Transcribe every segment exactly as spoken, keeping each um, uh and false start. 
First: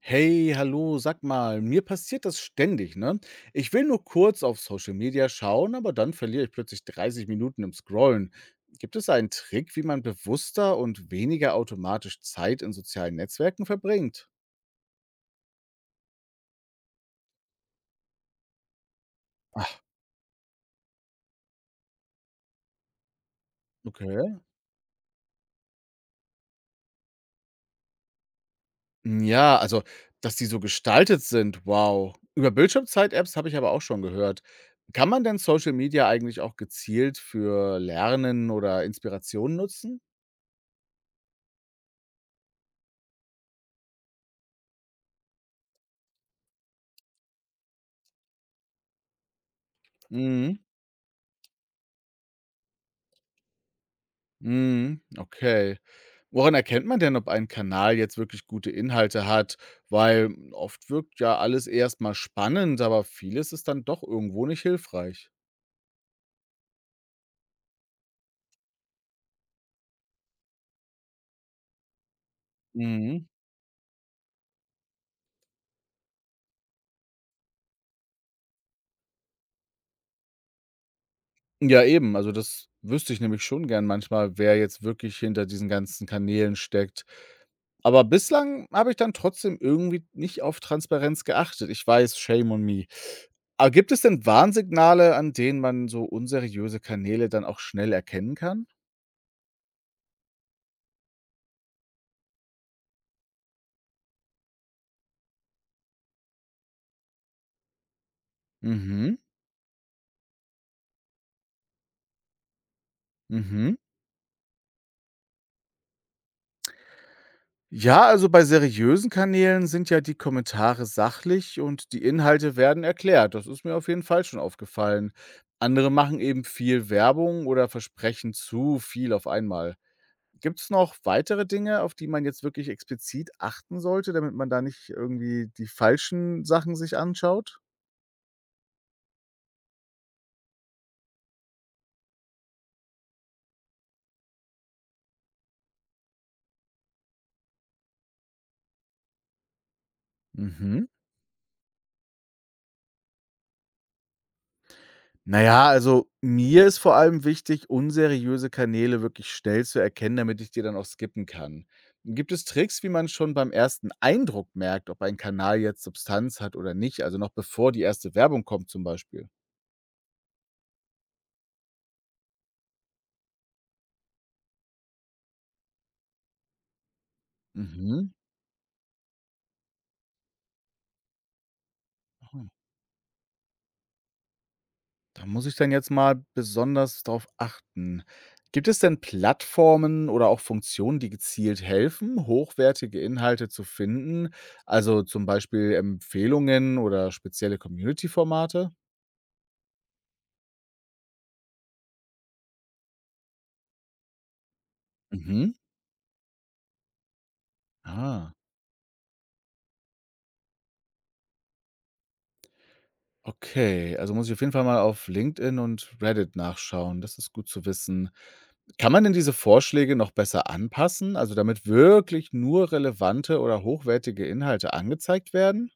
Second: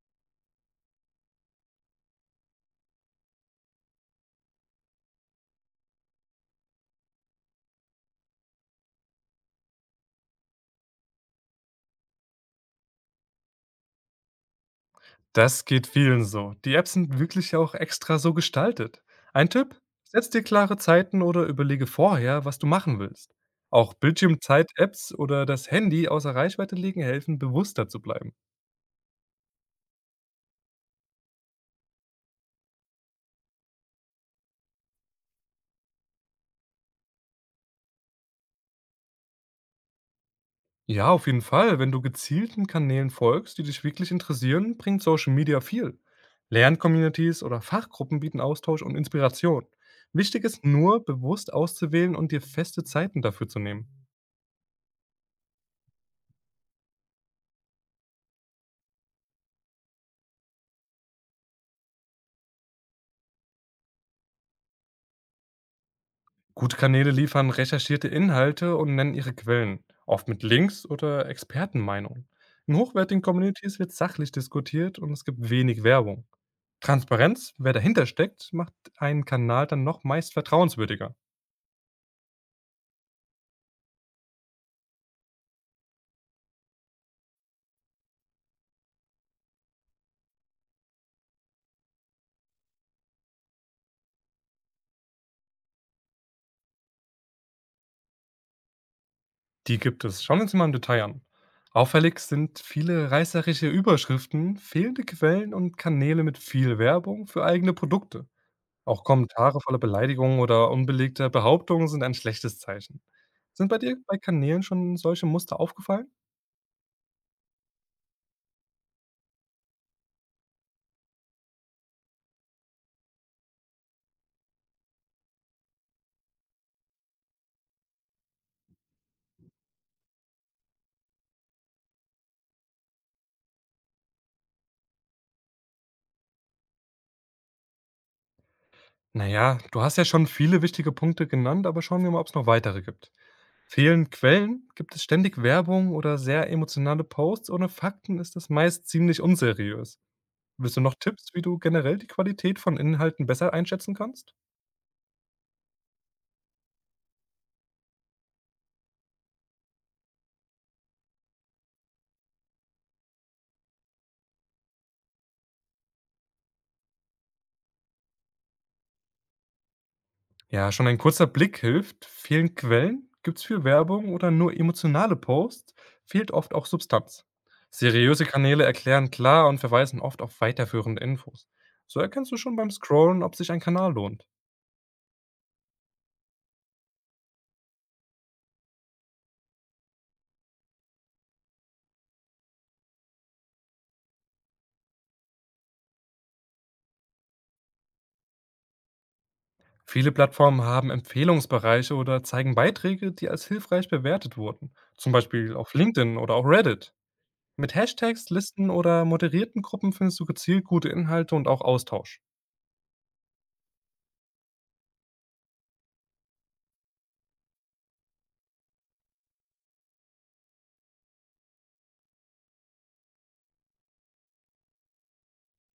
Hey, hallo, sag mal, mir passiert das ständig, ne? Ich will nur kurz auf Social Media schauen, aber dann verliere ich plötzlich dreißig Minuten im Scrollen. Gibt es einen Trick, wie man bewusster und weniger automatisch Zeit in sozialen Netzwerken verbringt? Das geht vielen so. Die Apps sind wirklich ja auch extra so gestaltet. Ein Tipp: Ach, Setz dir klare Zeiten oder überlege vorher, was du machen willst. Auch okay. Bildschirmzeit-Apps oder das Handy außer Reichweite legen helfen, bewusster zu bleiben. Ja, also, dass die so gestaltet sind, wow. Über Bildschirmzeit-Apps habe ich aber auch schon gehört. Kann man denn Social Media eigentlich auch gezielt für Lernen oder Inspiration nutzen? Ja, auf jeden Fall. Wenn du gezielten Kanälen folgst, die dich wirklich interessieren, bringt Social Media viel. Lerncommunities oder Fachgruppen bieten Austausch und Inspiration. Wichtig ist nur, bewusst auszuwählen und dir feste Zeiten dafür zu nehmen. Mhm, okay. Woran erkennt man denn, ob ein Kanal jetzt wirklich gute Inhalte hat? Weil hm, oft wirkt ja alles erst mal spannend, aber vieles ist dann doch irgendwo nicht hilfreich. Gute Kanäle liefern recherchierte Inhalte und nennen ihre Quellen, oft mit Links oder Expertenmeinungen. In hochwertigen Mhm. Communities wird sachlich diskutiert und es gibt wenig Werbung. Transparenz, wer dahinter steckt, macht einen Kanal dann noch meist vertrauenswürdiger. Ja, eben. Also, das wüsste ich nämlich schon gern manchmal, wer jetzt wirklich hinter diesen ganzen Kanälen steckt. Aber bislang habe ich dann trotzdem irgendwie nicht auf Transparenz geachtet. Ich weiß, shame on me. Aber gibt es denn Warnsignale, an denen man so unseriöse Kanäle dann auch schnell erkennen kann? Die gibt es. Schauen wir uns mal im Detail an. Auffällig sind viele reißerische Überschriften, fehlende Quellen und Kanäle mit viel Werbung für eigene Produkte. Auch Mhm. Kommentare voller Beleidigungen oder unbelegter Behauptungen sind ein schlechtes Zeichen. Sind Mhm. bei dir bei Kanälen schon solche Muster aufgefallen? Ja, also bei seriösen Kanälen sind ja die Kommentare sachlich und die Inhalte werden erklärt. Das ist mir auf jeden Fall schon aufgefallen. Andere machen eben viel Werbung oder versprechen zu viel auf einmal. Gibt es noch weitere Dinge, auf die man jetzt wirklich explizit achten sollte, damit man da nicht irgendwie die falschen Sachen sich anschaut? Na ja, du hast ja schon viele wichtige Punkte genannt, aber schauen wir mal, ob es noch weitere gibt. Fehlen Quellen? Gibt es ständig Werbung oder sehr emotionale Posts? Ohne Fakten ist das meist ziemlich unseriös. Willst du Mhm. noch Tipps, wie du generell die Qualität von Inhalten besser einschätzen kannst? Na ja, also, mir ist vor allem wichtig, unseriöse Kanäle wirklich schnell zu erkennen, damit ich die dann auch skippen kann. Gibt es Tricks, wie man schon beim ersten Eindruck merkt, ob ein Kanal jetzt Substanz hat oder nicht? Also, noch bevor die erste Werbung kommt zum Beispiel? Ja, schon ein kurzer Blick hilft. Fehlen Quellen? Gibt's viel Werbung oder nur emotionale Posts? Fehlt oft auch Substanz. Mhm. Seriöse Kanäle erklären klar und verweisen oft auf weiterführende Infos. So erkennst du Ah, schon beim Scrollen, ob sich ein Kanal lohnt. da muss ich dann jetzt mal besonders drauf achten. Gibt es denn Plattformen oder auch Funktionen, die gezielt helfen, hochwertige Inhalte zu finden? Also, zum Beispiel Empfehlungen oder spezielle Community-Formate? Viele Plattformen haben Empfehlungsbereiche oder zeigen Beiträge, die als hilfreich bewertet wurden. Zum Mhm. Beispiel auf LinkedIn oder auch Reddit. Mit Hashtags, Ah, Listen oder moderierten Gruppen findest du gezielt gute Inhalte und auch Austausch. okay. Also muss ich auf jeden Fall mal auf LinkedIn und Reddit nachschauen. Das ist gut zu wissen. Kann man denn diese Vorschläge noch besser anpassen? Also damit wirklich nur relevante oder hochwertige Inhalte angezeigt werden?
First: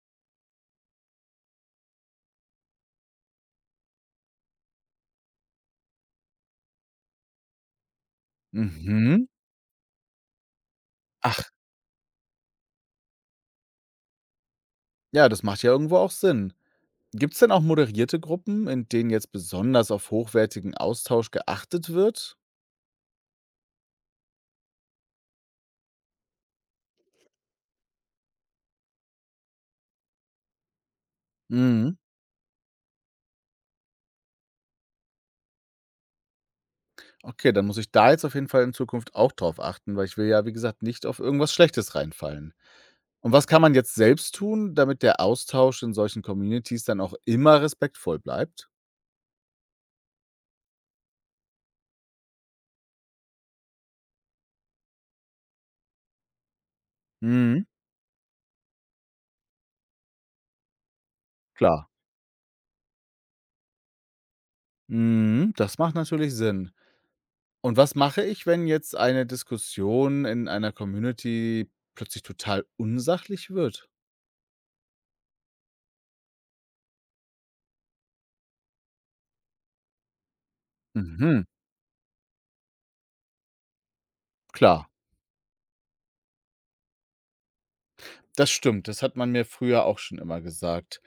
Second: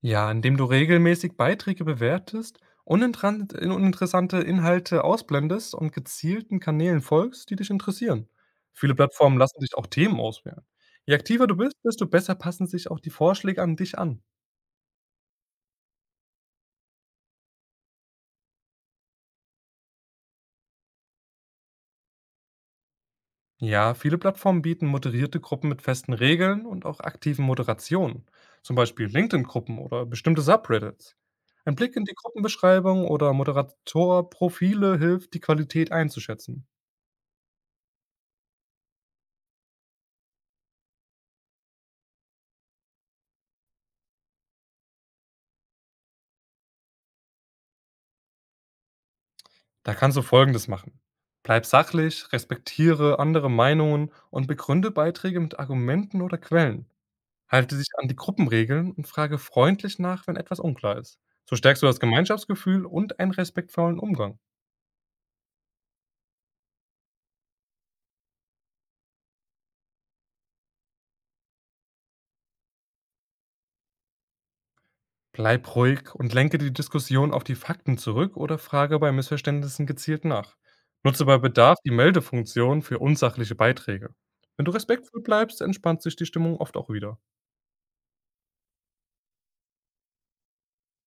Ja, indem du regelmäßig Beiträge bewertest, uninteran- in- uninteressante Inhalte ausblendest und gezielten Kanälen folgst, die dich interessieren. Viele Mhm. Plattformen lassen dich auch Themen auswählen. Je aktiver Ach, du bist, desto besser passen sich auch die Vorschläge an dich an. ja, das macht ja irgendwo auch Sinn. Gibt es denn auch moderierte Gruppen, in denen jetzt besonders auf hochwertigen Austausch geachtet wird? Ja, viele Plattformen bieten moderierte Gruppen mit festen Regeln und auch aktiven Moderationen, zum Beispiel LinkedIn-Gruppen oder bestimmte Subreddits. Ein Blick Mhm. in die Gruppenbeschreibung oder Moderatorprofile hilft, die Qualität einzuschätzen. Okay, dann muss ich da jetzt auf jeden Fall in Zukunft auch drauf achten, weil ich will ja, wie gesagt, nicht auf irgendwas Schlechtes reinfallen. Und was kann man jetzt selbst tun, damit der Austausch in solchen Communities dann auch immer respektvoll bleibt? Da kannst du Folgendes machen. Bleib sachlich, respektiere andere Meinungen und begründe Beiträge mit Argumenten oder Quellen. Mhm, Halte dich an die Gruppenregeln und frage freundlich nach, wenn etwas unklar ist. So stärkst du klar. das Gemeinschaftsgefühl und einen respektvollen Umgang. Mhm, das macht natürlich Sinn. Und was mache ich, wenn jetzt eine Diskussion in einer Community plötzlich total unsachlich wird? Bleib ruhig und lenke die Diskussion auf die Fakten zurück oder frage bei Missverständnissen gezielt nach. Nutze bei Mhm, Bedarf die Meldefunktion für unsachliche Beiträge. Wenn du klar. respektvoll bleibst, entspannt sich die Stimmung oft auch wieder. Das stimmt, das hat man mir früher auch schon immer gesagt.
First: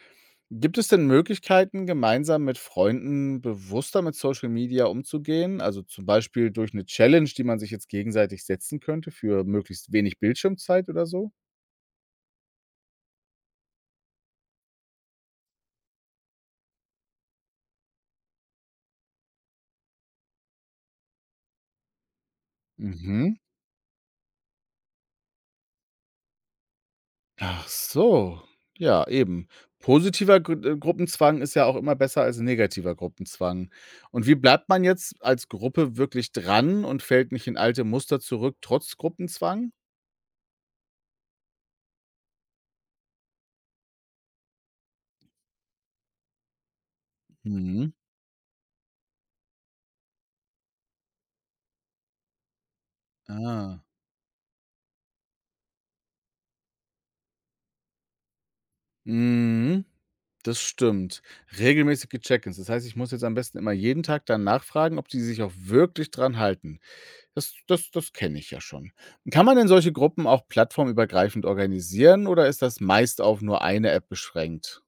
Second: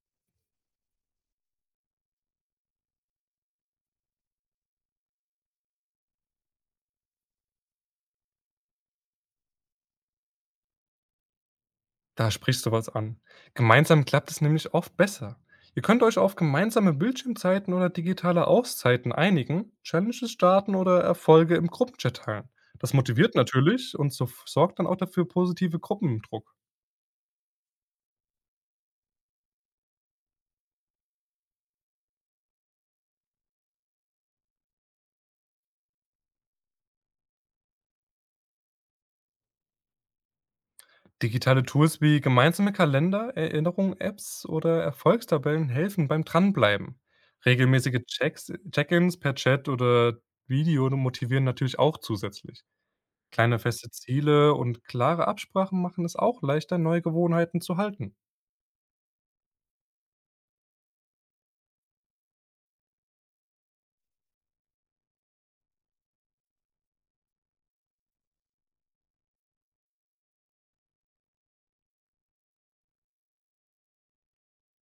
Gibt es denn Möglichkeiten, gemeinsam mit Freunden bewusster mit Social Media umzugehen? Also zum Beispiel durch eine Challenge, die man sich jetzt gegenseitig setzen könnte für möglichst wenig Bildschirmzeit oder so? Da sprichst du was an. Gemeinsam klappt es nämlich oft besser. Ihr könnt euch auf gemeinsame Bildschirmzeiten oder digitale Auszeiten einigen, Challenges starten oder Erfolge im Gruppenchat teilen. Das motiviert Mhm. natürlich und so sorgt dann auch dafür positive Gruppendruck. Ach so. Ja, eben. Positiver Gru äh, Gruppenzwang ist ja auch immer besser als negativer Gruppenzwang. Und wie bleibt man jetzt als Gruppe wirklich dran und fällt nicht in alte Muster zurück trotz Gruppenzwang? Digitale Tools wie gemeinsame Kalender, Erinnerungen, Apps oder Erfolgstabellen helfen beim Dranbleiben. Mhm. Regelmäßige Checks- Check-ins per Chat oder Video motivieren natürlich auch zusätzlich. Kleine Ah. feste Ziele und klare Absprachen machen es auch leichter, neue Gewohnheiten zu halten. Mhm, das stimmt. Regelmäßige Check-ins. Das heißt, ich muss jetzt am besten immer jeden Tag dann nachfragen, ob die sich auch wirklich dran halten. Das das das kenne ich ja schon. Kann man denn solche Gruppen auch plattformübergreifend organisieren oder ist das meist auf nur eine App beschränkt?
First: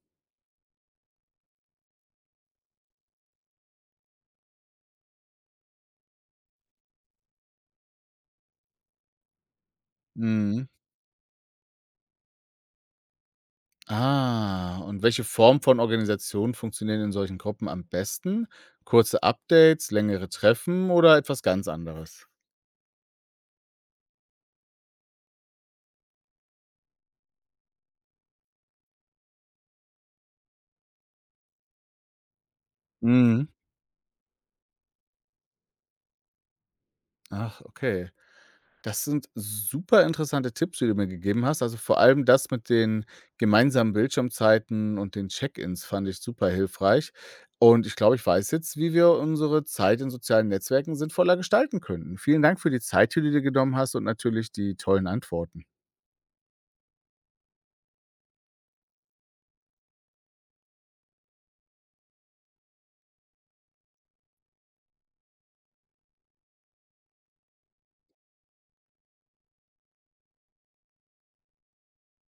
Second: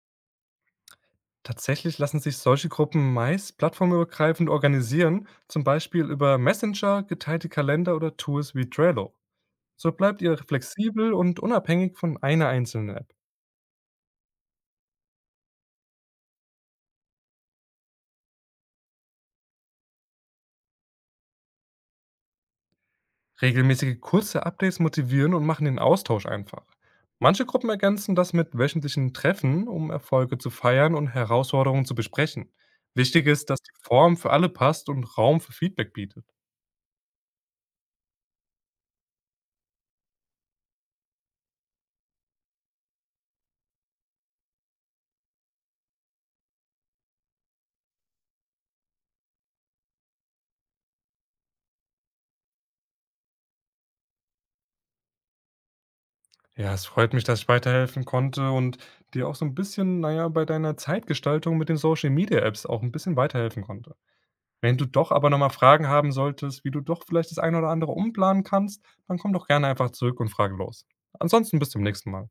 Tatsächlich lassen sich solche Gruppen meist plattformübergreifend organisieren, zum Beispiel über Messenger, geteilte Kalender oder Tools wie Trello. So bleibt ihr Mhm. flexibel und unabhängig von einer einzelnen App. Ah, und welche Form von Organisation funktionieren in solchen Gruppen am besten? Kurze Updates, längere Treffen oder etwas ganz anderes? Regelmäßige kurze Updates motivieren und machen den Austausch einfach. Manche Gruppen ergänzen das mit wöchentlichen Treffen, um Erfolge zu feiern und Herausforderungen zu besprechen. Wichtig Mhm. ist, dass die Form für alle passt und Raum für Feedback bietet. Ach, okay. Das sind super interessante Tipps, die du mir gegeben hast. Also vor allem das mit den gemeinsamen Bildschirmzeiten und den Check-ins fand ich super hilfreich. Und ich glaube, ich weiß jetzt, wie wir unsere Zeit in sozialen Netzwerken sinnvoller gestalten könnten. Vielen Dank für die Zeit, die du dir genommen hast und natürlich die tollen Antworten. Ja, es freut mich, dass ich weiterhelfen konnte und dir auch so ein bisschen, naja, bei deiner Zeitgestaltung mit den Social Media Apps auch ein bisschen weiterhelfen konnte. Wenn du doch aber noch mal Fragen haben solltest, wie du doch vielleicht das eine oder andere umplanen kannst, dann komm doch gerne einfach zurück und frage los. Ansonsten bis zum nächsten Mal.